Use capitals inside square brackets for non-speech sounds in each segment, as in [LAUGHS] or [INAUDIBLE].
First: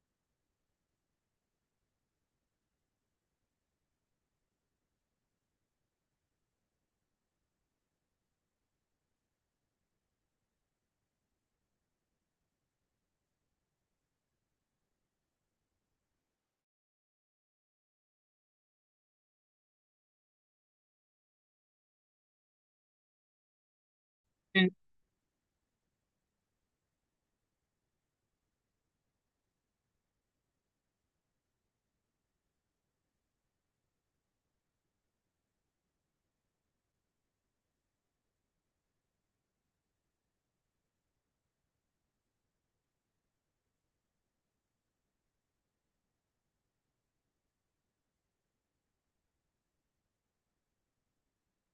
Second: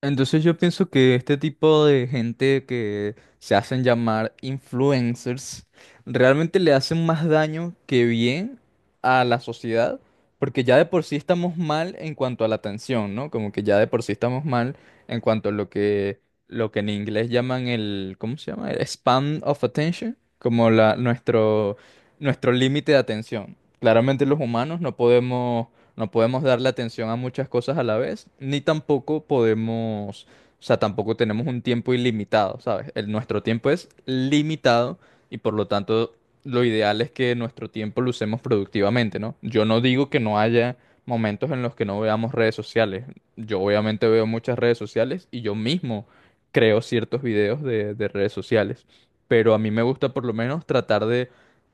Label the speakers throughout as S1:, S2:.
S1: Entonces yo pienso que este tipo de gente que se hacen llamar influencers realmente le hacen más daño que bien a la sociedad, porque ya de por sí estamos mal en cuanto a la atención, ¿no? Como que ya de por sí estamos mal en cuanto a lo que en inglés llaman el, ¿cómo se llama? El span of attention, como la nuestro nuestro límite de atención. Claramente los
S2: Mm,
S1: humanos no podemos darle atención a muchas cosas a la vez, ni tampoco podemos, o sea, tampoco tenemos un tiempo ilimitado, ¿sabes? Nuestro tiempo es limitado y por lo tanto lo ideal es que nuestro tiempo lo usemos productivamente, ¿no? Yo no digo que no haya momentos en los que no veamos redes sociales. Yo obviamente veo muchas redes sociales y yo mismo creo ciertos videos de redes sociales, pero a mí me gusta por lo menos tratar de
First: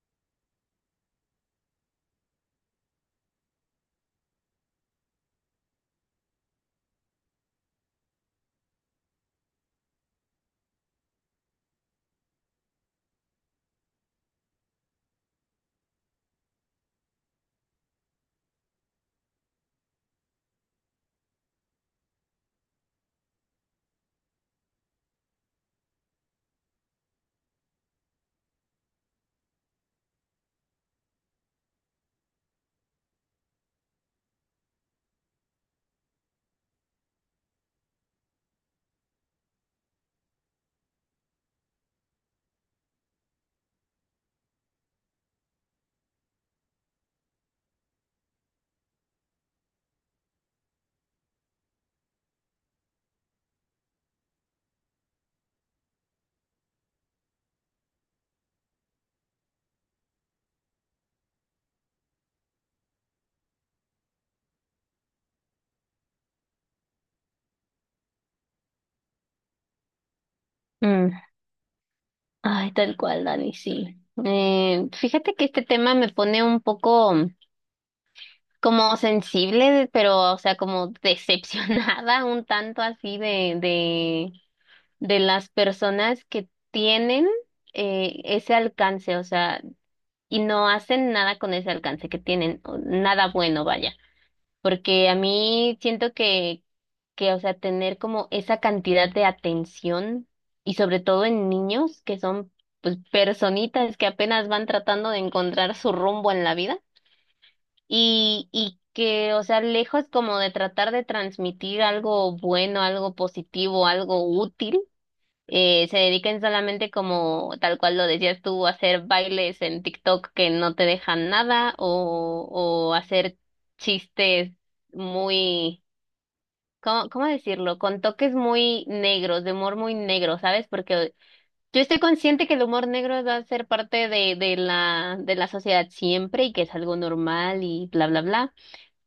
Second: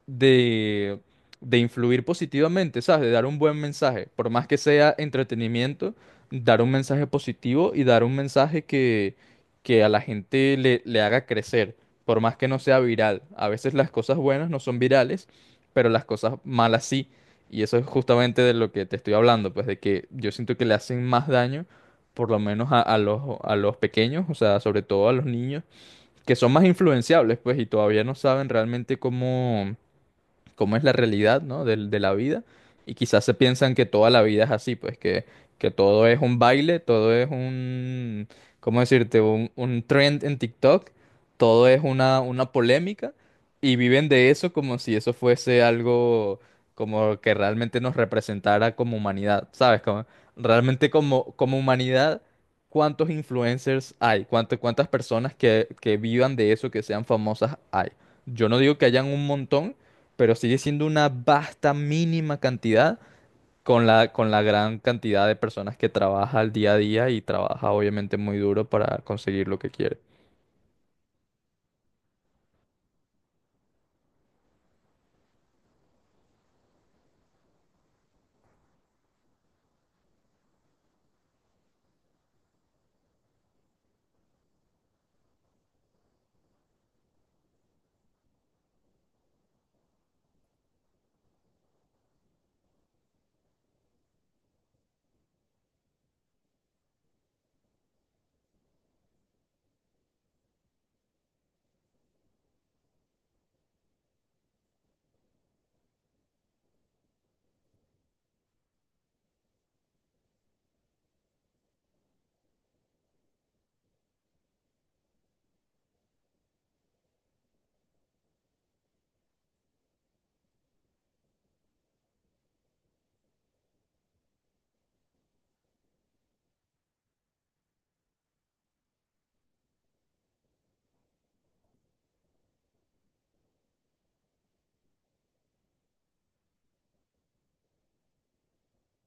S1: de de influir positivamente, ¿sabes? De dar un buen mensaje, por más que sea entretenimiento, dar un mensaje positivo y dar un mensaje que a la gente le haga crecer, por más que no sea viral. A veces las cosas buenas no son virales, pero las cosas malas sí. Y eso es justamente de lo que te estoy hablando, pues de que yo siento que le hacen más daño, por lo menos a a los pequeños, o sea, sobre todo a los niños, que son más influenciables, pues, y todavía no saben realmente cómo es la realidad, ¿no? De, la vida. Y quizás se piensan que toda la vida es así, pues que todo es un baile, ¿cómo decirte? Un trend en TikTok, todo es una polémica y viven de eso como si eso fuese algo como que realmente nos representara como humanidad, ¿sabes? Como, realmente como, como humanidad, ¿cuántos influencers hay? ¿Cuántas personas que vivan de eso, que sean famosas hay? Yo no digo que hayan un montón, pero sigue siendo una vasta mínima cantidad con con la gran cantidad de personas que trabaja al día a día y trabaja obviamente muy duro para conseguir lo que quiere.
S2: mm. Ay, tal cual, Dani, sí. Fíjate que este tema me pone un poco como sensible, pero, o sea, como decepcionada [LAUGHS] un tanto así de las personas que tienen ese alcance, o sea, y no hacen nada con ese alcance que tienen, o nada bueno, vaya. Porque a mí siento que, o sea, tener como esa cantidad de atención y sobre todo en niños que son pues personitas que apenas van tratando de encontrar su rumbo en la vida y que, o sea, lejos como de tratar de transmitir algo bueno, algo positivo, algo útil, se dediquen solamente como tal cual lo decías tú, a hacer bailes en TikTok que no te dejan nada o, o hacer chistes muy, ¿cómo, cómo decirlo? Con toques muy negros, de humor muy negro, ¿sabes? Porque yo estoy consciente que el humor negro va a ser parte de la sociedad siempre y que es algo normal y bla, bla, bla.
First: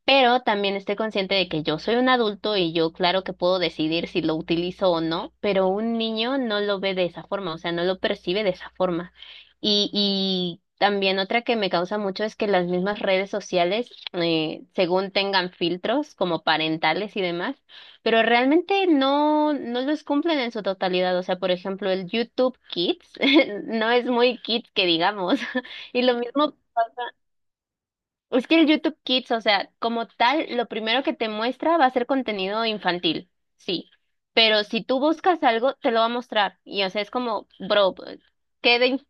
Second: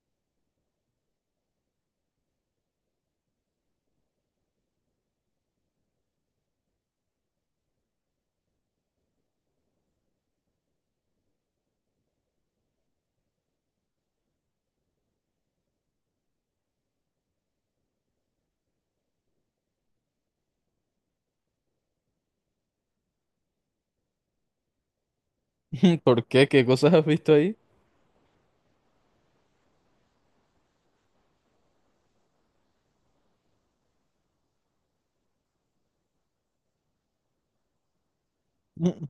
S2: Pero también estoy consciente de que yo soy un adulto y yo claro que puedo decidir si lo utilizo o no, pero un niño no lo ve de esa forma, o sea, no lo percibe de esa forma. Y también otra que me causa mucho es que las mismas redes sociales, según tengan filtros como parentales y demás, pero realmente no, no los cumplen en su totalidad. O sea, por ejemplo, el YouTube Kids [LAUGHS] no es muy kids que digamos. [LAUGHS]
S1: [LAUGHS]
S2: Y lo
S1: ¿Por qué?
S2: mismo
S1: ¿Qué cosas has visto ahí?
S2: es que el YouTube Kids, o sea, como tal, lo primero que te muestra va a ser contenido infantil, sí. Pero si tú buscas algo, te lo va a mostrar. Y o sea, es como, bro, ¿qué de,
S1: Mm.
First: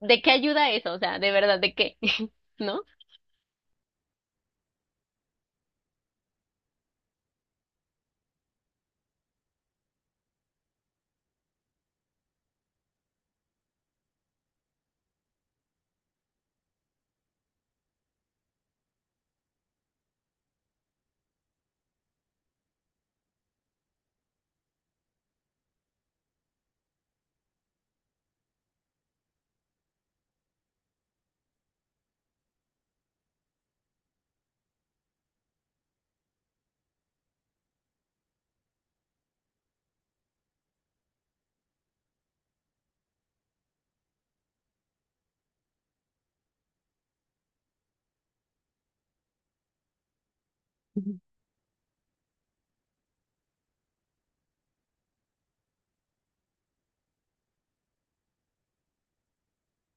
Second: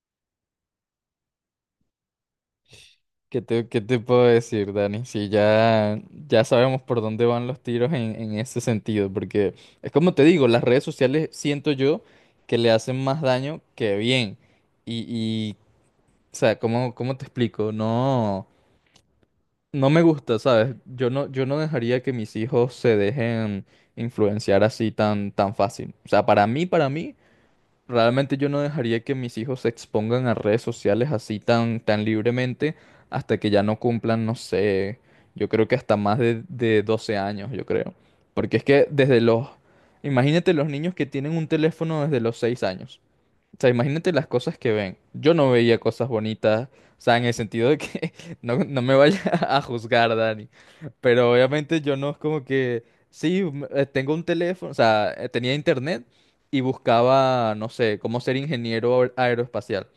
S2: ¿de qué ayuda eso? O sea, de verdad, ¿de qué? [LAUGHS] ¿No?
S1: ¿Qué te puedo decir, Dani? Si ya, Ya sabemos por dónde van los tiros en ese sentido, porque es como te digo, las redes sociales siento yo que le hacen más daño que bien. Y o sea, ¿cómo te explico? No. No me gusta, ¿sabes? Yo no dejaría que mis hijos se dejen influenciar así tan fácil. O sea, para mí, realmente yo no dejaría que mis hijos se expongan a redes sociales así tan libremente hasta que ya no cumplan, no sé, yo creo que hasta más de 12 años, yo creo. Porque es que desde los... Imagínate los niños que tienen un teléfono desde los 6 años. O sea, imagínate las cosas que ven. Yo no veía cosas bonitas, o sea, en el sentido de que [LAUGHS] no me vaya [LAUGHS] a juzgar, Dani. Pero obviamente yo no es como que, sí, tengo un teléfono, o sea, tenía internet y buscaba, no sé, cómo ser ingeniero aeroespacial.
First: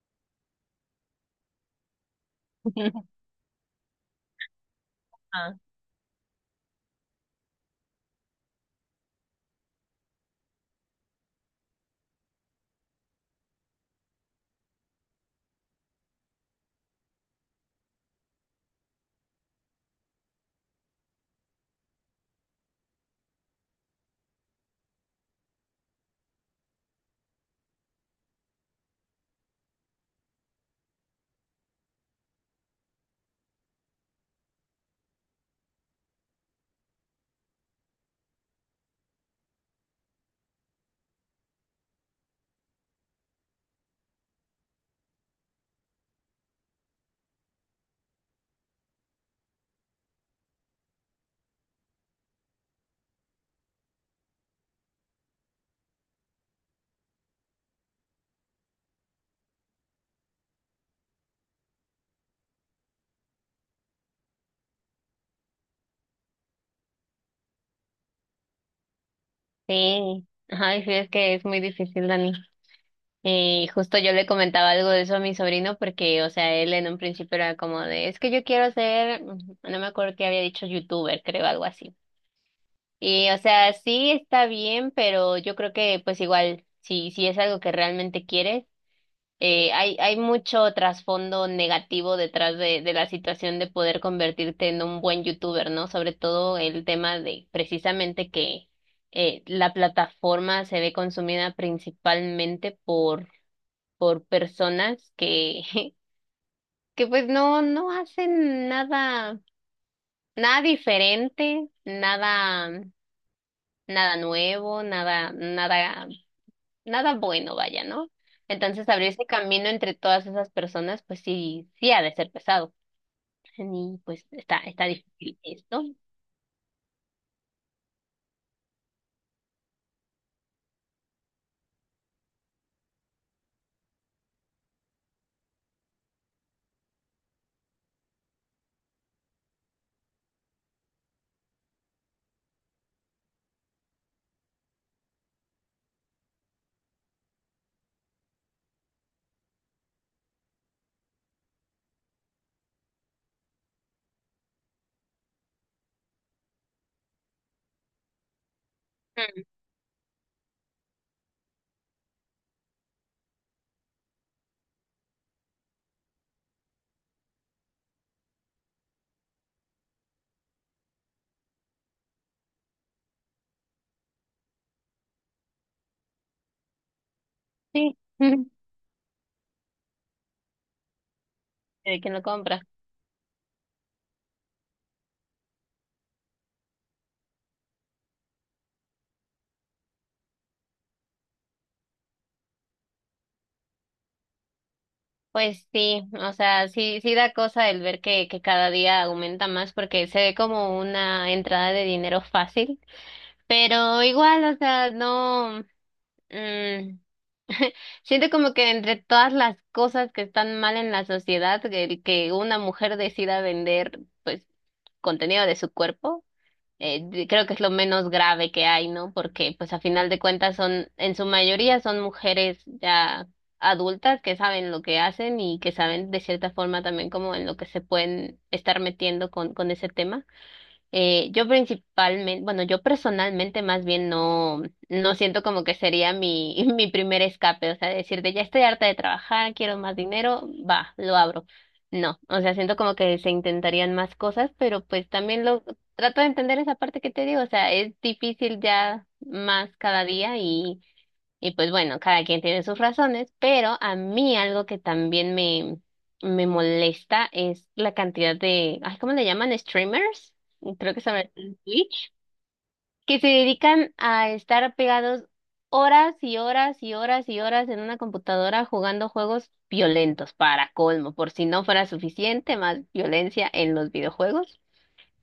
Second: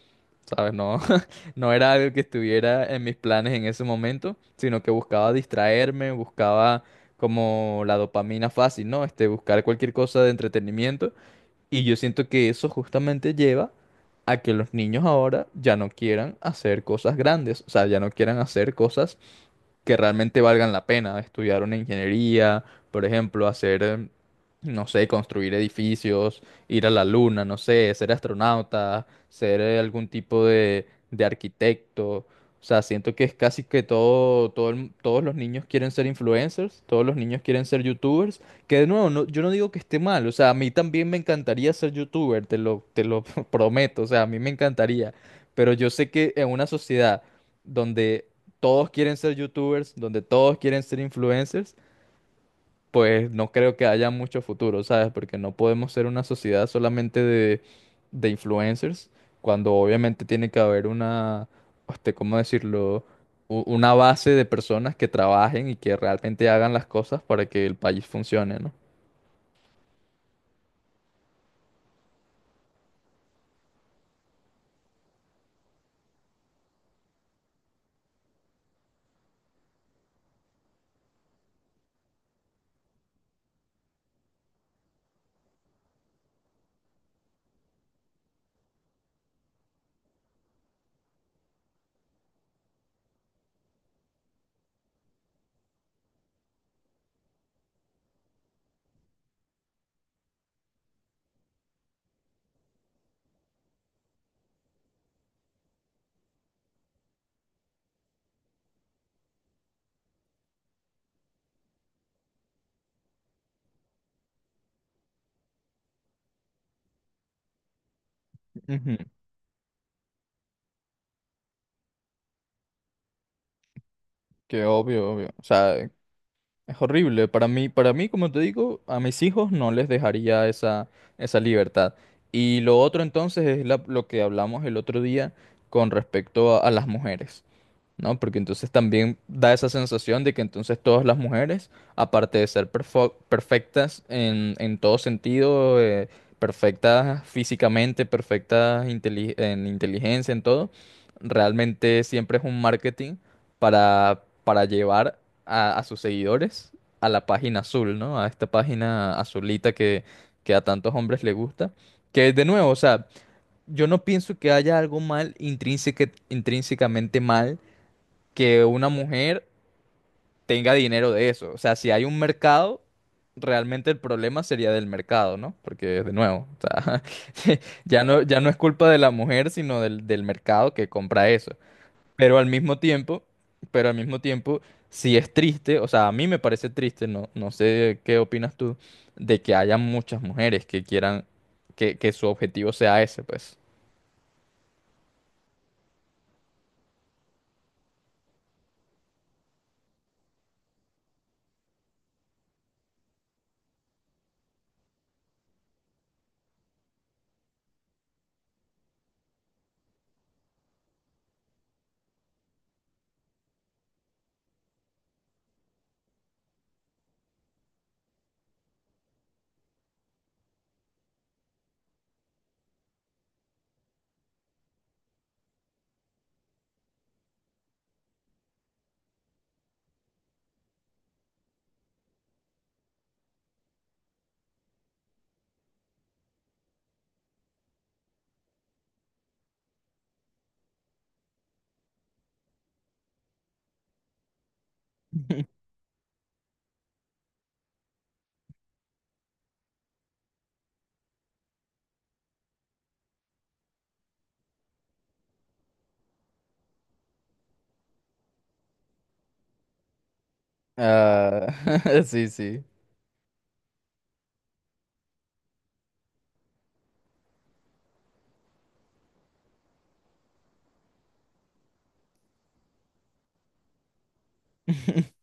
S1: ¿Sabes? No, [LAUGHS] no era algo que estuviera en mis planes en ese momento, sino que buscaba distraerme, buscaba como la dopamina fácil, ¿no? Este, buscar cualquier cosa de entretenimiento. Y yo siento que eso justamente lleva a que los niños ahora ya no quieran hacer cosas grandes, o sea, ya no quieran hacer cosas que realmente valgan la pena. Estudiar una ingeniería, por ejemplo, hacer, no sé, construir edificios, ir a la luna, no sé, ser astronauta, ser algún tipo de arquitecto. O sea, siento que es casi que todo, todos los niños quieren ser influencers, todos los niños quieren ser youtubers, que de nuevo, yo no digo que esté mal, o sea, a mí también me encantaría ser youtuber, te lo [LAUGHS] prometo, o sea, a mí me encantaría, pero yo sé que en una sociedad donde todos quieren ser youtubers, donde todos quieren ser influencers, pues no creo que haya mucho futuro, ¿sabes? Porque no podemos ser una sociedad solamente de influencers, cuando obviamente tiene que haber una, este, ¿cómo decirlo? Una base de personas que trabajen y que realmente hagan las cosas para que el país funcione, ¿no?
S2: Sí. Ay, sí, es que es muy difícil, Dani. Y justo yo le comentaba algo de eso a mi sobrino porque, o sea, él en un principio era como de, es que yo quiero ser, mm, no me acuerdo qué había dicho, youtuber, creo, algo así. Y, o sea, sí está bien, pero yo creo que pues igual, si es algo que realmente quieres, hay mucho trasfondo negativo detrás de la situación de poder convertirte en un buen youtuber, ¿no? Sobre todo el tema de precisamente que la plataforma se ve consumida principalmente por personas que, [LAUGHS] que pues no, no hacen nada, nada diferente, nada. Nada nuevo, nada, nada, nada bueno, vaya, ¿no? Entonces
S1: Ujú.
S2: abrirse camino entre todas esas personas, pues sí, sí ha de ser pesado. Y pues está,
S1: Que
S2: está
S1: obvio, obvio.
S2: difícil
S1: O sea,
S2: esto.
S1: es horrible. Para mí, como te digo, a mis hijos no les dejaría esa libertad. Y lo otro entonces es lo que hablamos el otro día con respecto a las mujeres. ¿No? Porque entonces también da esa sensación de que entonces todas las mujeres, aparte de ser perfectas en todo sentido, perfectas físicamente, perfectas en inteligencia, en todo, realmente siempre es un marketing para llevar a sus seguidores a la página azul, ¿no? A esta página
S2: Mm.
S1: azulita que a tantos hombres le gusta. Que de nuevo, o sea, yo no pienso que haya algo intrínsecamente mal que una mujer tenga dinero de eso. O sea, si hay un mercado, realmente el problema sería del mercado, ¿no? Porque, de nuevo, o sea, [LAUGHS]
S2: Sí.
S1: ya no, ya no es
S2: [LAUGHS]
S1: culpa de la mujer, sino del mercado que compra eso.
S2: De que no
S1: Pero al
S2: compra.
S1: mismo tiempo, pero al mismo tiempo, sí es triste, o sea, a mí me parece triste, no, no sé qué opinas tú, de que haya muchas mujeres que quieran que su objetivo sea ese, pues.
S2: Pues sí, o sea, sí, sí da cosa el ver que cada día aumenta más porque se ve como una entrada de dinero fácil, pero igual, o sea, no, mm, siento como que entre todas las cosas que están mal en la sociedad, el que una mujer decida vender, pues, contenido de su cuerpo, creo que es lo menos grave que hay, ¿no? Porque, pues, a final de cuentas son, en su mayoría son mujeres ya adultas que saben lo que hacen y que saben de cierta forma también como en lo que se pueden estar metiendo con ese tema. Yo principalmente, bueno, yo personalmente más bien no, no siento como que sería mi, [LAUGHS] mi primer escape, o sea, decirte, ya estoy harta de trabajar, quiero más dinero, va, lo abro. No, o sea, siento como que se intentarían más cosas, pero pues también
S1: [LAUGHS]
S2: lo trato de entender esa parte que te digo, o sea, es difícil ya más cada día y pues bueno, cada quien tiene sus razones, pero a mí algo que también me molesta es la cantidad de, ay, ¿cómo le llaman? Streamers, creo que se llama
S1: Ah,
S2: en
S1: [LAUGHS]
S2: Twitch,
S1: sí, sí.
S2: que se dedican a estar pegados horas y horas y horas y horas en una computadora jugando juegos violentos, para colmo, por si no fuera suficiente, más violencia en los videojuegos.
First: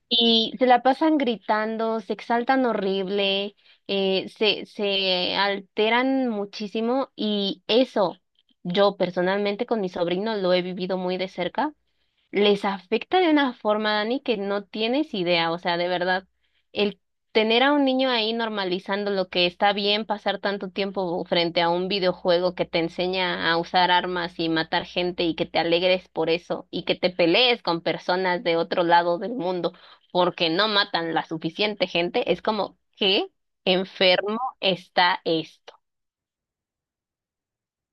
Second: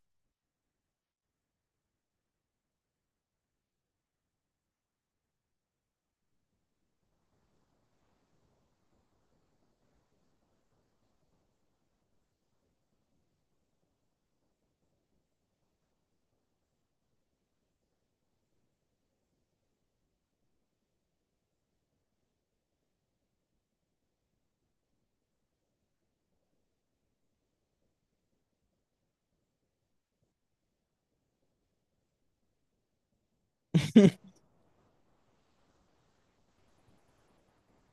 S2: Y se la pasan gritando, se exaltan horrible, se alteran muchísimo y eso yo personalmente con mi sobrino lo he vivido muy de cerca, les afecta de una forma, Dani, que no tienes idea, o sea, de verdad, el tener a un niño ahí normalizando lo que está bien pasar tanto tiempo frente a un videojuego que te enseña a usar armas y matar gente y que te alegres por eso y que te pelees con personas de otro lado del mundo porque no matan la suficiente gente, es como, ¿qué enfermo está